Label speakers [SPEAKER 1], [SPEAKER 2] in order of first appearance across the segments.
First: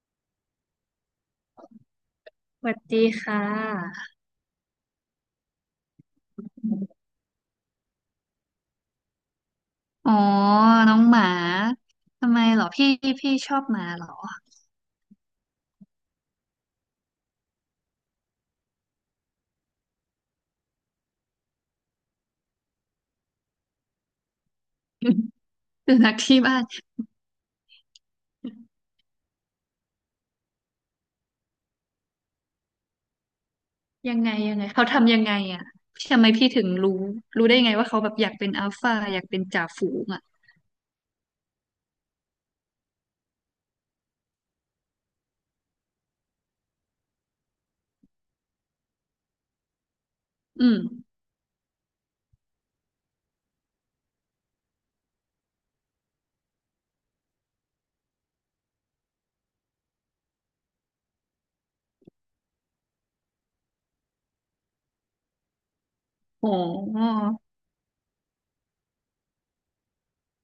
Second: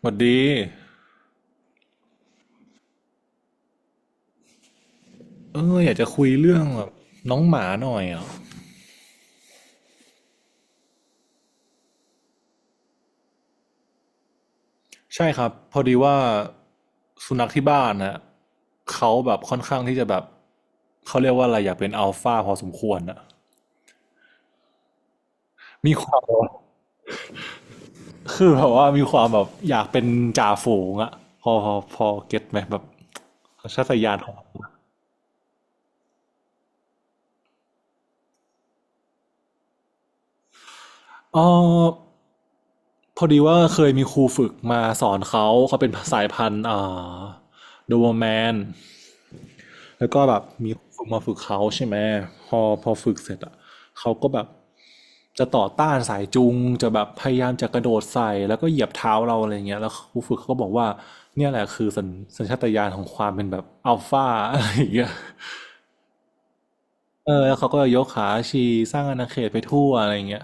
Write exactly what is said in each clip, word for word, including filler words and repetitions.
[SPEAKER 1] สวัสดี
[SPEAKER 2] สวัสดีค่ะ
[SPEAKER 1] เอออยากจะคุยเรื่องแบบน้องหมาหน่อยอ่ะ
[SPEAKER 2] อ๋อ น้องหมา ทำไมเหรอพี่พี่ชอบหมาเหรอ
[SPEAKER 1] ใช่ครับพอดีว่าสุนัขที่บ้านนะเขาแบบค่อนข้างที่จะแบบเขาเรียกว่าอะไรอยากเป็นอัลฟาพอสมควรอ่ะ มี
[SPEAKER 2] สุ
[SPEAKER 1] ค
[SPEAKER 2] นัข
[SPEAKER 1] วาม
[SPEAKER 2] ที่บ้าน
[SPEAKER 1] คือแบบว่ามีความแบบอยากเป็นจ่าฝูงอ่ะพอพอพอเก็ตไหมแบบสัญชาตญา
[SPEAKER 2] ยั
[SPEAKER 1] ณ
[SPEAKER 2] ง
[SPEAKER 1] ข
[SPEAKER 2] ไง
[SPEAKER 1] อ
[SPEAKER 2] ยังไง
[SPEAKER 1] ง
[SPEAKER 2] เขาทำยังไงอ่ะทำไมพี่ถึงรู้รู้ได้ไงว่าเขาแบบอยากเป็นอัลฟาอยากเป็นจ่าฝูงอ่ะ
[SPEAKER 1] เอ๋อพอดีว่าเคยมีครูฝึกมาสอนเขาเขาเป็นสายพันธุ์อ่าโดเบอร์แมน แล้วก็แบบ
[SPEAKER 2] อื
[SPEAKER 1] มี
[SPEAKER 2] ม
[SPEAKER 1] ฝึกมาฝึกเขาใช่ไหมพอพอฝึกเสร็จอ่ะเขาก็แบบจะต่อต้านสายจูงจะแบบพยายามจะกระโดดใส่แล้วก็เหยียบเท้าเราอะไรเงี้ยแล้วครูฝึกเขาก็บอกว่าเนี่ยแหละคือสัญสัญชาตญาณของความเป็นแบบอัลฟาอะไรอย่างเงี้ย
[SPEAKER 2] อ๋ออ๋
[SPEAKER 1] เออแล้วเขาก็ยกขาชีสร้างอาณาเขตไปทั่วอะไรเงี้ย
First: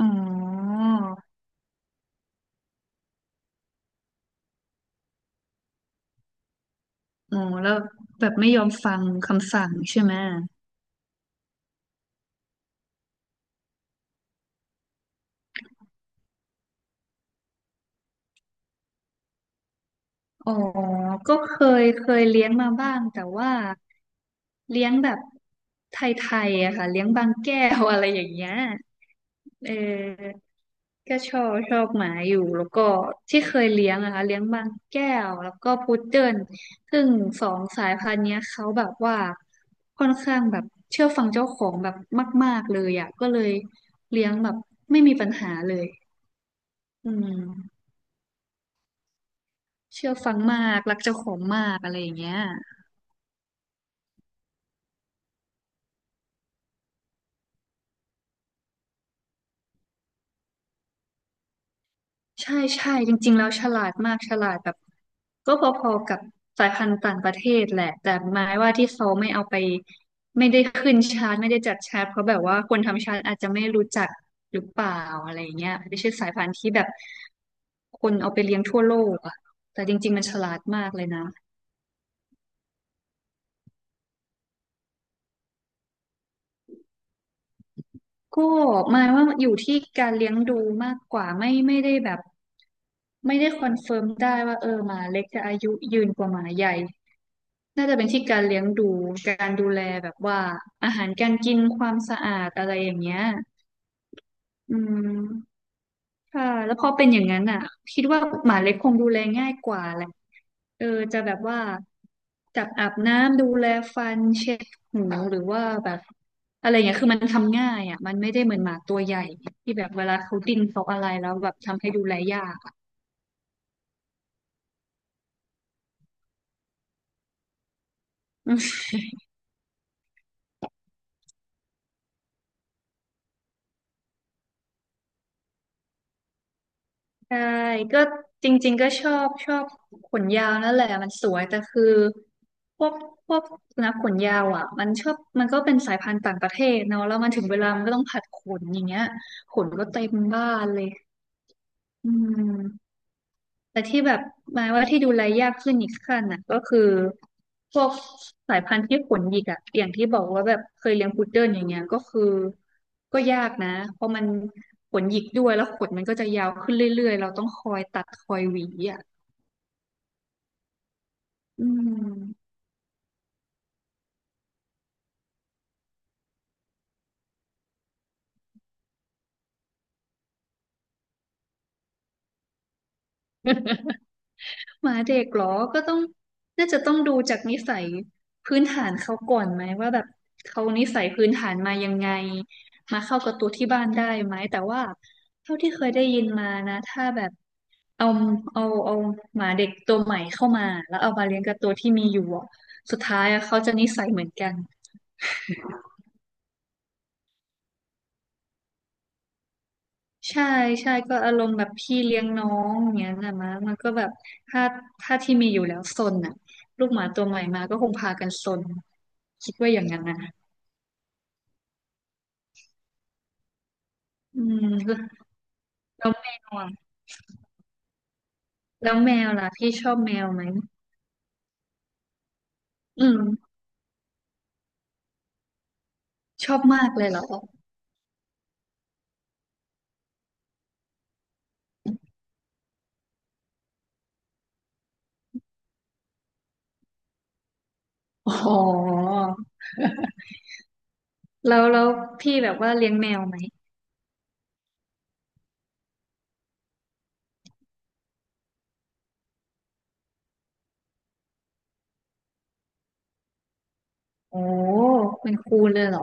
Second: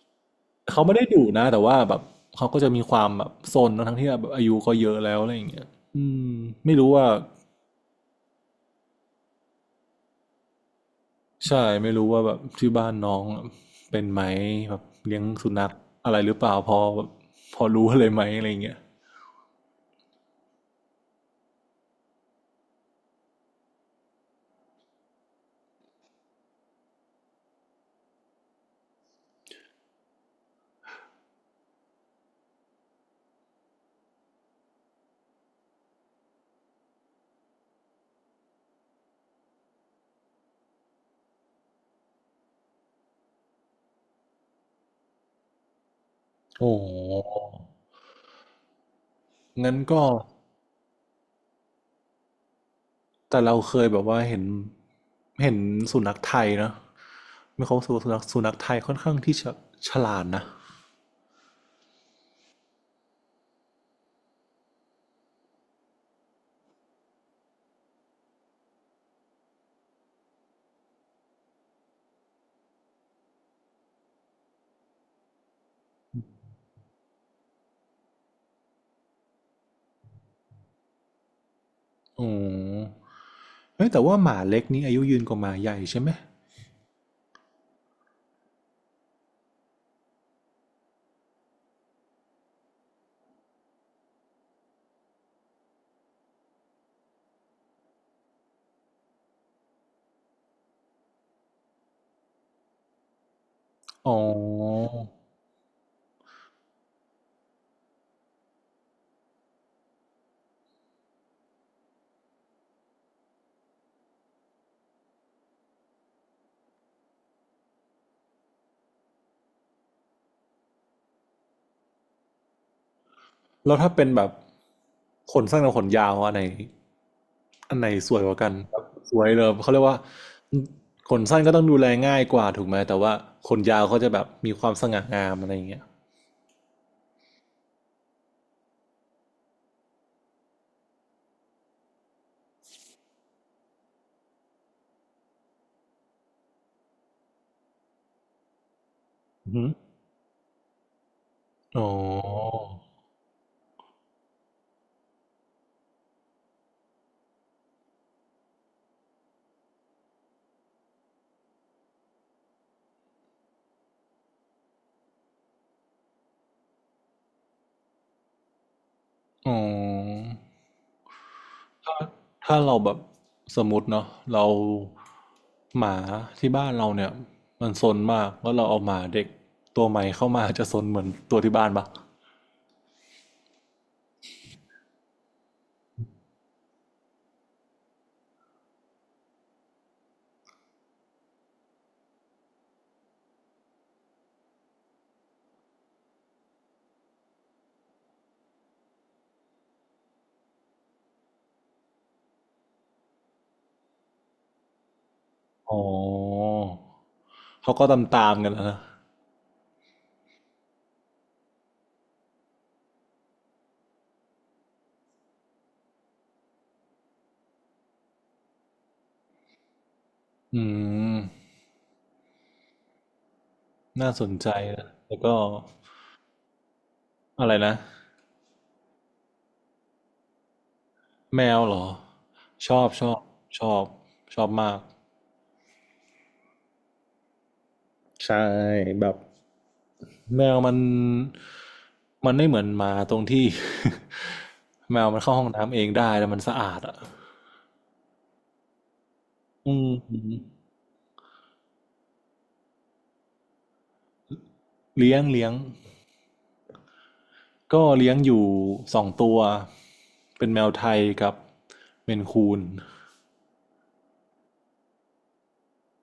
[SPEAKER 2] อ
[SPEAKER 1] เขาไม่ได้ดุนะแต่ว่าแบบเขาก็จะมีความแบบซนทั้งที่แบบอายุก็เยอะแล้วอะไรอย่างเงี้ยอืมไม่รู้ว่า
[SPEAKER 2] อ๋อแล้วแบบไม่ยอมฟังคำสั่งใช่ไหม
[SPEAKER 1] ใช่ไม่รู้ว่าแบบที่บ้านน้องเป็นไหมแบบเลี้ยงสุนัขอะไรหรือเปล่าพอแบบพอรู้อะไรไหมอะไรเงี้ย
[SPEAKER 2] อ๋อก็เคยเคยเลี้ยงมาบ้างแต่ว่าเลี้ยงแบบไทยๆอะค่ะเลี้ยงบางแก้วอะไรอย่างเงี้ยเออก็ชอบชอบหมาอยู่แล้วก็ที่เคยเลี้ยงอะค่ะเลี้ยงบางแก้วแล้วก็พุดเดิ้ลซึ่งสองสายพันธุ์เนี้ยเขาแบบว่าค่อนข้างแบบเชื่อฟังเจ้าของแบบมากๆเลยอะก็เลยเลี้ยงแบบไม่มีปัญหาเลย
[SPEAKER 1] โอ้โ
[SPEAKER 2] อื
[SPEAKER 1] ห
[SPEAKER 2] ม
[SPEAKER 1] งั้นก็
[SPEAKER 2] เชื่อฟังมาก รักเจ้าของมากอะไรอย่างเงี้ย
[SPEAKER 1] แต่เราเคยแบบว่าเห็นเห็นสุนัขไทยนะไม่เขาสสุนัขสุนัขไทยค่อนข้างที่จะฉลาดนะ
[SPEAKER 2] ใช่ใช่จริงๆแล้วฉลาดมากฉลาดแบบก็พอๆกับสายพันธุ์ต่างประเทศแหละแต่หมายว่าที่เขาไม่เอาไปไม่ได้ขึ้นชาร์ตไม่ได้จัดชาร์ตเพราะแบบว่าคนทำชาร์ตอาจจะไม่รู้จักหรือเปล่าอะไรเงี้ยไม่ใช่สายพันธุ์ที่แบบคนเอาไปเลี้ยงทั่วโลกอะแต่จริงๆมันฉลาดมากเลยนะ
[SPEAKER 1] อ๋อเฮ้ยแต่ว่าหมาเล็กนี้อายุยืนกว่าหมาใหญ่ใช่ไหม
[SPEAKER 2] ก็หมายว่าอยู่ที่การเลี้ยงดูมากกว่าไม่ไม่ได้แบบไม่ได้คอนเฟิร์มได้ว่าเออหมาเล็กจะอายุยืนกว่าหมาใหญ่ น่าจะเป็นที่การเลี้ยงดูการดูแลแบบว่าอาหารการกินความสะอาดอะไรอย่างเงี้ย
[SPEAKER 1] อ๋อ
[SPEAKER 2] อืมค่ะแล้วพอเป็นอย่างนั้นอ่ะคิดว่าหมาเล็กคงดูแลง่ายกว่าแหละเออจะแบบว่าจับอาบน้ำดูแลฟันเช็ดหูหรือว่าแบบอะไรงเงี้ยคือมันทำง่ายอ่ะมันไม่ได้เหมือนหมาตัวใหญ่ที่แบบเวลาเขาดิ้นเขาอะไรแล้วแบบทำให้ดูแลยากอะ
[SPEAKER 1] แล้วถ้าเป็นแบบขนสั้นกับขนยาวอันไหนอันไหนสวยกว่ากันแบบสวยเลยเขาเรียกว่าขนสั้นก็ต้องดูแลง่ายกว่าถูกไหมแต่ว่าขนยาวเขาจะแบบมีความสง่างามอะไรอย่างเงี้ย
[SPEAKER 2] ใช่ก็จริงๆก็ชอบชอบขนยาวนั่นแหละมันสวยแต่คือพวกพวกสุนัขขนยาวอ่ะมันชอบมันก็เป็นสายพันธุ์ต่างประเทศเนาะแล้วมันถึงเวลามันก็ต้องผัดขนอย่างเงี้ย
[SPEAKER 1] อือ
[SPEAKER 2] ข
[SPEAKER 1] หือ
[SPEAKER 2] นก็เต็มบ้านเลย
[SPEAKER 1] อ๋อ
[SPEAKER 2] อืม แต่ที่แบบหมายว่าที่ดูแลยากขึ้นอีกขั้นน่ะก็คือพวกสายพันธุ์ที่ขนหยิกอะอย่างที่บอกว่าแบบเคยเลี้ยงพุดเดิ้ลอย่างเงี้ยก็คือก็ยากนะเพราะมันขนหยิกด้วยแล้วขนมันก็จะยาวขึ้นเรื่อยๆเราต้องคอยตัดคอยหวีอ่ะ
[SPEAKER 1] อ๋อ
[SPEAKER 2] อื
[SPEAKER 1] ถ้า
[SPEAKER 2] ม
[SPEAKER 1] ถ้าเราแบบสมมติเนาะเราหมาที่บ้านเราเนี่ยมันซนมากแล้วเราเอาหมาเด็กตัวใหม่เข้ามาจะซนเหมือนตัวที่บ้านปะ
[SPEAKER 2] หมาเด็กเหรอก็ต้องน่าจะต้องดูจากนิสัยพื้นฐานเขาก่อนไหมว่าแบบเขานิสัยพื้นฐานมายังไงมาเข้ากับตัวที่บ้านได้ไหมแต่ว่าเท่าที่เคยได้ยินมานะถ้าแบบ เอาเอาเอาหมาเด็กตัวใหม่เข้ามาแล้วเอามาเลี้ยงกับตัวที่มีอยู่อะสุดท้ายอะเขาจะนิสัยเหมือนกัน
[SPEAKER 1] อ๋อเขาก็ตามตามกันแล้วนะ
[SPEAKER 2] ใช่ใช่ก็อารมณ์แบบพี่เลี้ยงน้องอย่างเงี้ยนะมะมันก็แบบถ้าถ้าที่มีอยู่แล้วซนอ่ะลูกหมาตัวใหม่มาก็คงพากันซนคิดว่าอย่างนั้นนะ
[SPEAKER 1] อืมน่าสน
[SPEAKER 2] อื
[SPEAKER 1] ใจ
[SPEAKER 2] ม
[SPEAKER 1] นะแล้
[SPEAKER 2] แ
[SPEAKER 1] วก็
[SPEAKER 2] ล้วแมวอะ
[SPEAKER 1] อะไรนะ
[SPEAKER 2] แล้วแมวล่ะพี่ชอบแมวไหม
[SPEAKER 1] แมวเหรอชอบช
[SPEAKER 2] อื
[SPEAKER 1] อบ
[SPEAKER 2] ม
[SPEAKER 1] ชอบชอบมาก
[SPEAKER 2] ชอบมากเลยเหรอ
[SPEAKER 1] ใช่แบบแมวมันมันไม่เหมือนหมาตรงที่ แมวมันเข้าห้องน้ำเองได้แล้วมันสะอาดอ่ะ
[SPEAKER 2] อ๋อ
[SPEAKER 1] อืม
[SPEAKER 2] แล้วแล้วพี่แบบว่าเลี้ยงแมวไหม
[SPEAKER 1] เลี้ยงเลี้ยงก็เลี้ยงอยู่สองตัวเป็นแมวไทยกับเมนคูน
[SPEAKER 2] โอ้เป็นครูเลยเหรอ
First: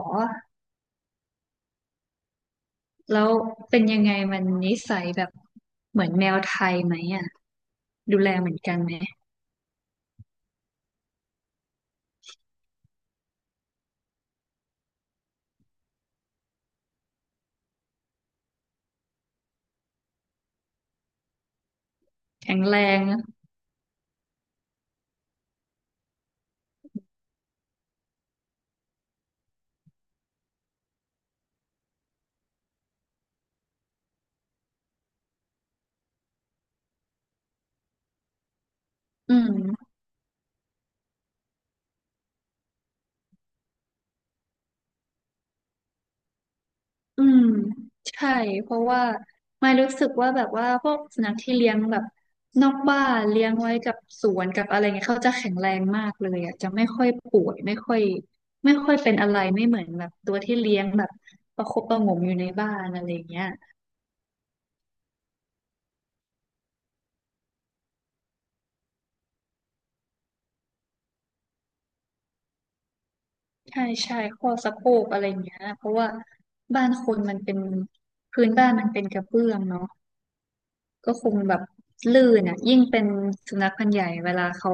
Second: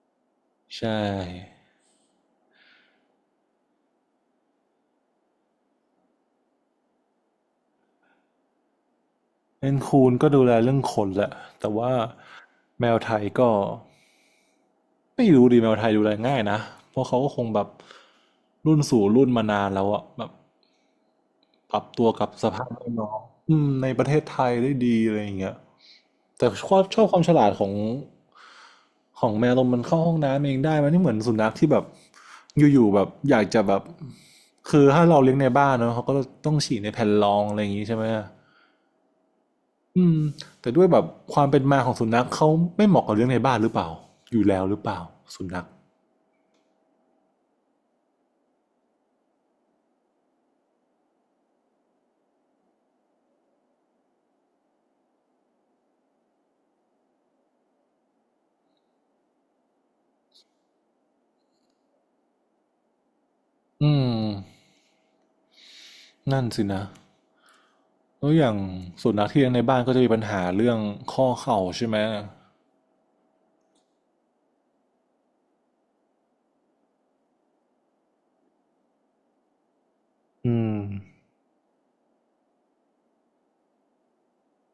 [SPEAKER 1] ใช่
[SPEAKER 2] แล้วเป็นยังไงมันนิสัยแบบเหมือนแมวไทยไหมอ่ะดูแลเหมือนกันไหม
[SPEAKER 1] เมนคูนก็ดูแลเรื่องขนแหละแต่ว่าแมวไทยก็ ไม่รู้ดีแมวไทยดูแลง่ายนะเพราะเขาก็คงแบบรุ่นสู่รุ่นมานานแล้วอะแบบปรับตัวกับส
[SPEAKER 2] แข็ง
[SPEAKER 1] ภาพ
[SPEAKER 2] แร
[SPEAKER 1] แวด
[SPEAKER 2] ง
[SPEAKER 1] ล้อ
[SPEAKER 2] อะ
[SPEAKER 1] มอืมในประเทศไทยได้ดีอะไรอย่างเงี้ยแต่ชอบชอบความฉลาดของของแมวตรงมันเข้าห้องน้ำเองได้มันไม่เหมือนสุนัขที่แบบอยู่ๆแบบอยากจะแบบคือถ้าเราเลี้ยงในบ้านเนาะเขาก็ต้องฉี่ในแผ่นรองอะไรอย่างงี้ใช่ไหม
[SPEAKER 2] อืม
[SPEAKER 1] อืมแต่ด้วยแบบความเป็นมาของสุนัขเขาไม่เหมาะกับเลี้ยงในบ้านหรือเปล่าอยู่แล้วหรือเปล่าสุนัข
[SPEAKER 2] อืมใช่เพราะว่าไม่รู้สึกว่าแบบว่าพวกสุนัขที่เลี้ยงแบบนอกบ้านเลี้ยงไว้กับสวนกับอะไรเงี้ยเขาจะแข็งแรงมากเลยอ่ะจะไม่ค่อยป่วยไม่ค่อยไม่ค่อยเป็นอะไรไม่เหมือนแบบตัวที่เลี้ยงแบบประคบประหงมอยู่ในบ้านอะไรเงี้ย
[SPEAKER 1] อืมนั่นสินะ แล้วอย่างสุนัขที่เลี้ยงในบ้านก็จะมีปัญหาเรื่องข้อเข่าใช่ไหม
[SPEAKER 2] ใช่ใช่ข้อสะโพกอะไรอย่างเงี้ยเพราะว่าบ้านคนมันเป็นพื้นบ้านมันเป็นกระเบื้องเนาะ
[SPEAKER 1] อืม
[SPEAKER 2] ก็คงแบบลื่นอ่ะยิ่งเป็นสุนัขพันธุ์ใหญ่เวลาเขา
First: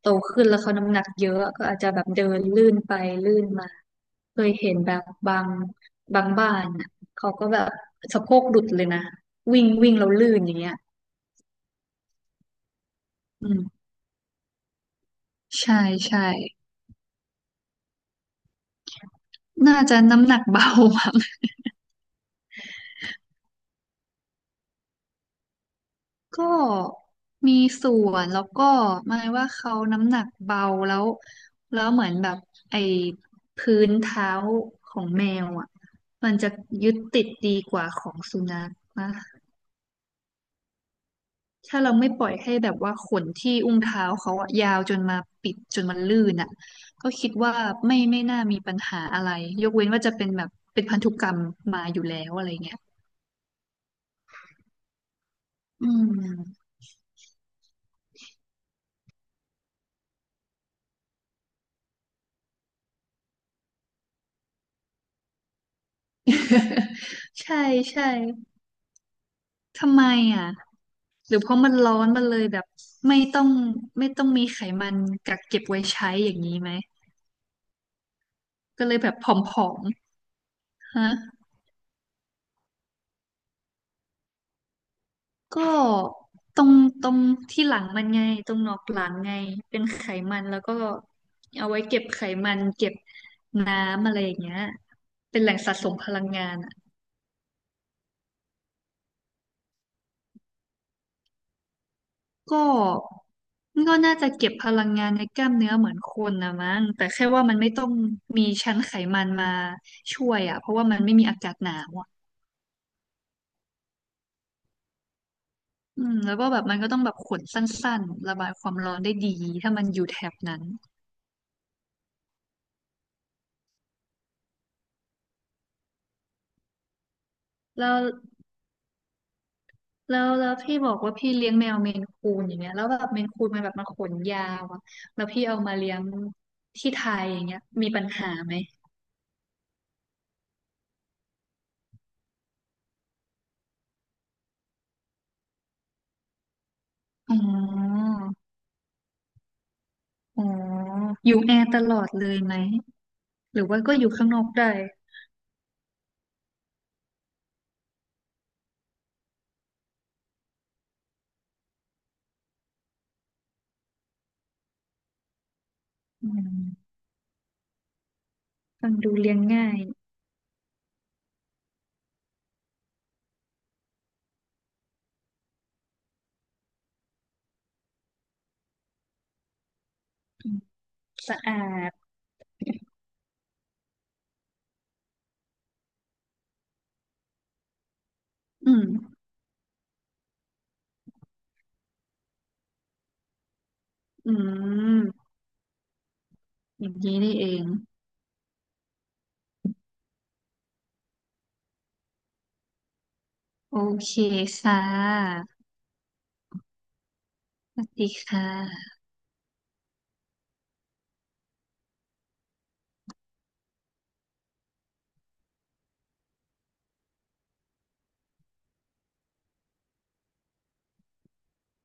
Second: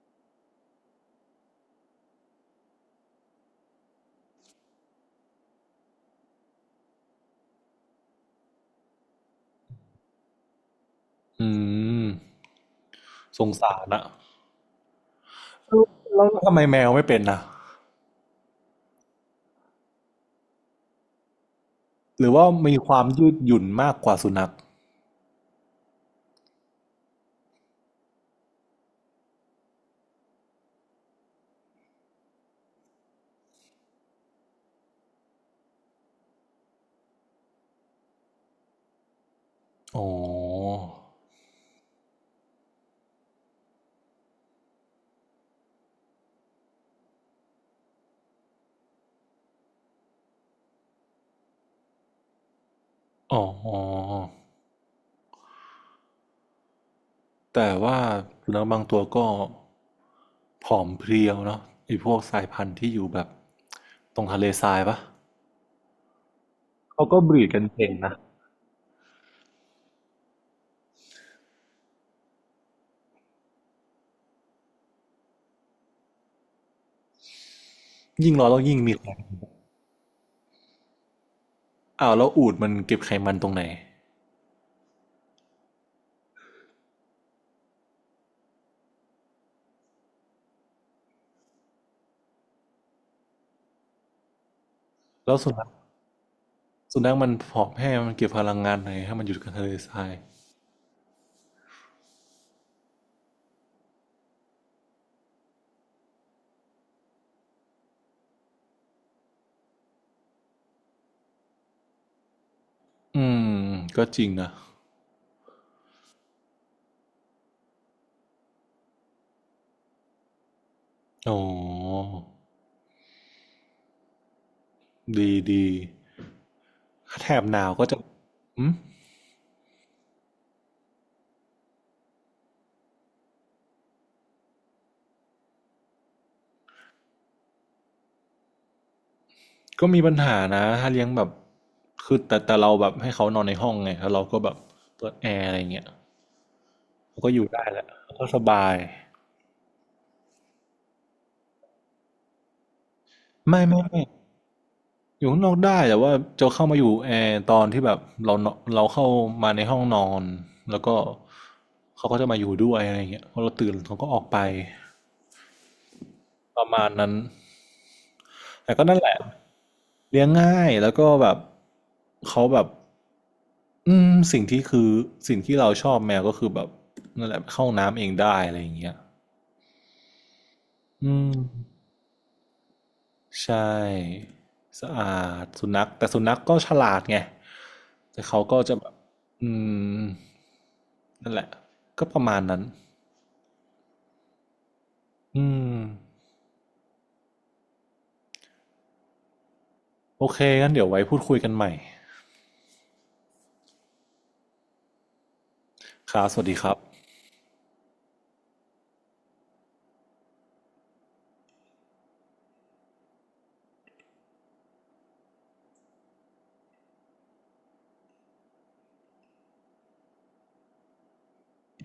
[SPEAKER 2] โตขึ้นแล้วเขาน้ำหนักเยอะก็อาจจะแบบเดินลื่นไปลื่นมาเคยเห็นแบบบางบางบ้านอ่ะเขาก็แบบสะโพกหลุดเลยนะวิ่งวิ่งแล้วลื่นอย่างเงี้ย
[SPEAKER 1] อืมส
[SPEAKER 2] อื
[SPEAKER 1] งสา
[SPEAKER 2] ม
[SPEAKER 1] รอะ
[SPEAKER 2] ใช่ใช่
[SPEAKER 1] แล้วทำไมแมวไม่เป็นนะ
[SPEAKER 2] น่าจะน้ำหนักเบาอะ
[SPEAKER 1] หรือว่ามีความยืดหยุ่นมากกว่าสุนัข
[SPEAKER 2] ก็มีส่วนแล้วก็หมายว่าเขาน้ำหนักเบาแล้วแล้วเหมือนแบบไอ้พื้นเท้าของแมวอ่ะมันจะยึดติดดีกว่าของสุนัขนะ
[SPEAKER 1] อ๋อ
[SPEAKER 2] ถ้าเราไม่ปล่อยให้แบบว่าขนที่อุ้งเท้าเขาอะยาวจนมาปิดจนมันลื่นอ่ะก็คิดว่าไม่ไม่น่ามีปัญหาอะไรยกเว้นว่าจะเป็นแบบเป็นพันธุกรรมมาอยู่แล้วอะไรเงี้ย
[SPEAKER 1] อ๋อ
[SPEAKER 2] อืม
[SPEAKER 1] แต่ว่าสุนัขบางตัวก็ผอมเพรียวเนาะไอ้พวกสายพันธุ์ที่อยู่แบบตรงทะเลทรายปะเขาก็บ รีด
[SPEAKER 2] ใช่
[SPEAKER 1] กันเก่ง
[SPEAKER 2] ใช่
[SPEAKER 1] นะ
[SPEAKER 2] ทำไมอ่ะหรือเพราะมันร้อนมันเลยแบบไม่ต้องไม่ต้องมีไขมันกักเก็บไว้ใช้อย่างนี้ไหม
[SPEAKER 1] ยิ่งร้อนแล้วยิ่ง
[SPEAKER 2] ก็
[SPEAKER 1] มี
[SPEAKER 2] เลย
[SPEAKER 1] แร
[SPEAKER 2] แบบ
[SPEAKER 1] ง
[SPEAKER 2] ผอมๆฮะ
[SPEAKER 1] อ้าวแล้วอูฐมันเก็บไขมันตรงไหน
[SPEAKER 2] ก็ตรงตรงที่หลังมันไงตรงหนอกหลังไงเป็นไขมันแล้วก็เอาไว้เก็บไขมันเก็บน้ำอะไรอย่างเงี้ย
[SPEAKER 1] แล้ว
[SPEAKER 2] เป็น
[SPEAKER 1] สุ
[SPEAKER 2] แหล่ง
[SPEAKER 1] นัข
[SPEAKER 2] สะสมพลังงาน
[SPEAKER 1] สุนัขมันผอมแห้งมันเก็บพลังงานไหนให้มันอยู่กับทะเลทราย
[SPEAKER 2] ก็มันก็น่าจะเก็บพลังงานในกล้ามเนื้อเหมือนคนนะมั้งแต่แค่ว่ามันไม่ต้องมีชั้นไขมันมาช่วยอ่ะเพราะว่ามันไม่มีอากาศหนาวอ่ะ
[SPEAKER 1] อืมก็จริงนะ
[SPEAKER 2] อืมแล้วก็แบบมันก็ต้องแบบขนสั้นๆระบายความร้อนได้ดีถ้ามันอยู่แถบนั้น
[SPEAKER 1] โอ้ดีดีแถบหนาวก็
[SPEAKER 2] แล้
[SPEAKER 1] จะ
[SPEAKER 2] ว
[SPEAKER 1] อืม
[SPEAKER 2] แล้วแล้วพี่บอกว่าพี่เลี้ยงแมวเมนคูนอย่างเงี้ยแล้วแบบเมนคูนมันแบบมาขนยาวอะแล้วพี่เอามาเลี้ยงที่ไทยอย่างเงี้ยมีปัญหาไหม
[SPEAKER 1] ก็มีปัญหานะถ้าเลี้ยงแบบคือแต่แต่เราแบบให้เขานอนในห้องไงแล้วเราก็แบบเปิดแอร์อะไรเงี้ยเขาก็
[SPEAKER 2] อ๋
[SPEAKER 1] อยู่ได้แหละ
[SPEAKER 2] อ
[SPEAKER 1] เขาก็สบาย
[SPEAKER 2] อ๋ออยู่แอร์ตลอดเลยไหมหรื
[SPEAKER 1] ไม่
[SPEAKER 2] อว่า
[SPEAKER 1] ไม่
[SPEAKER 2] ก็อ
[SPEAKER 1] ไม่
[SPEAKER 2] ยู่ข้างนอกได้
[SPEAKER 1] อยู่ข้างนอกได้แต่ว่าจะเข้ามาอยู่แอร์ตอนที่แบบเราเนเราเข้ามาในห้องนอนแล้วก็เขาก็จะมาอยู่ด้วยอะไรเงี้ยพอเราตื่นเขาก็ออกไป
[SPEAKER 2] อื
[SPEAKER 1] ประมาณ
[SPEAKER 2] ม
[SPEAKER 1] นั้น แต่ก็
[SPEAKER 2] ฟัง
[SPEAKER 1] นั่นแห
[SPEAKER 2] ดู
[SPEAKER 1] ละ
[SPEAKER 2] เลี้ยงง่าย
[SPEAKER 1] เลี้ยงง่ายแล้วก็แบบเขาแบบอืมสิ่งที่คือสิ่งที่เราชอบแมวก็คือแบบนั่นแหละเข้าน้ำเองได้อะไรอย่างเงี้ย
[SPEAKER 2] อืม
[SPEAKER 1] อืม
[SPEAKER 2] สะอาด
[SPEAKER 1] ใช่สะอาดสุนัขแต่สุนัขก็ฉลาดไงแต่เขาก็
[SPEAKER 2] อื
[SPEAKER 1] จะ
[SPEAKER 2] ม
[SPEAKER 1] แบบอืมนั่นแหละก็ประมาณนั้น
[SPEAKER 2] อืม
[SPEAKER 1] อืม
[SPEAKER 2] อย่างนี้นี่เอง
[SPEAKER 1] โอเคงั้นเดี๋ยวไว้พูดคุยกันใหม่
[SPEAKER 2] โอเคค่ะ
[SPEAKER 1] ครับสวัสดีครับ
[SPEAKER 2] สวัสดีค่ะ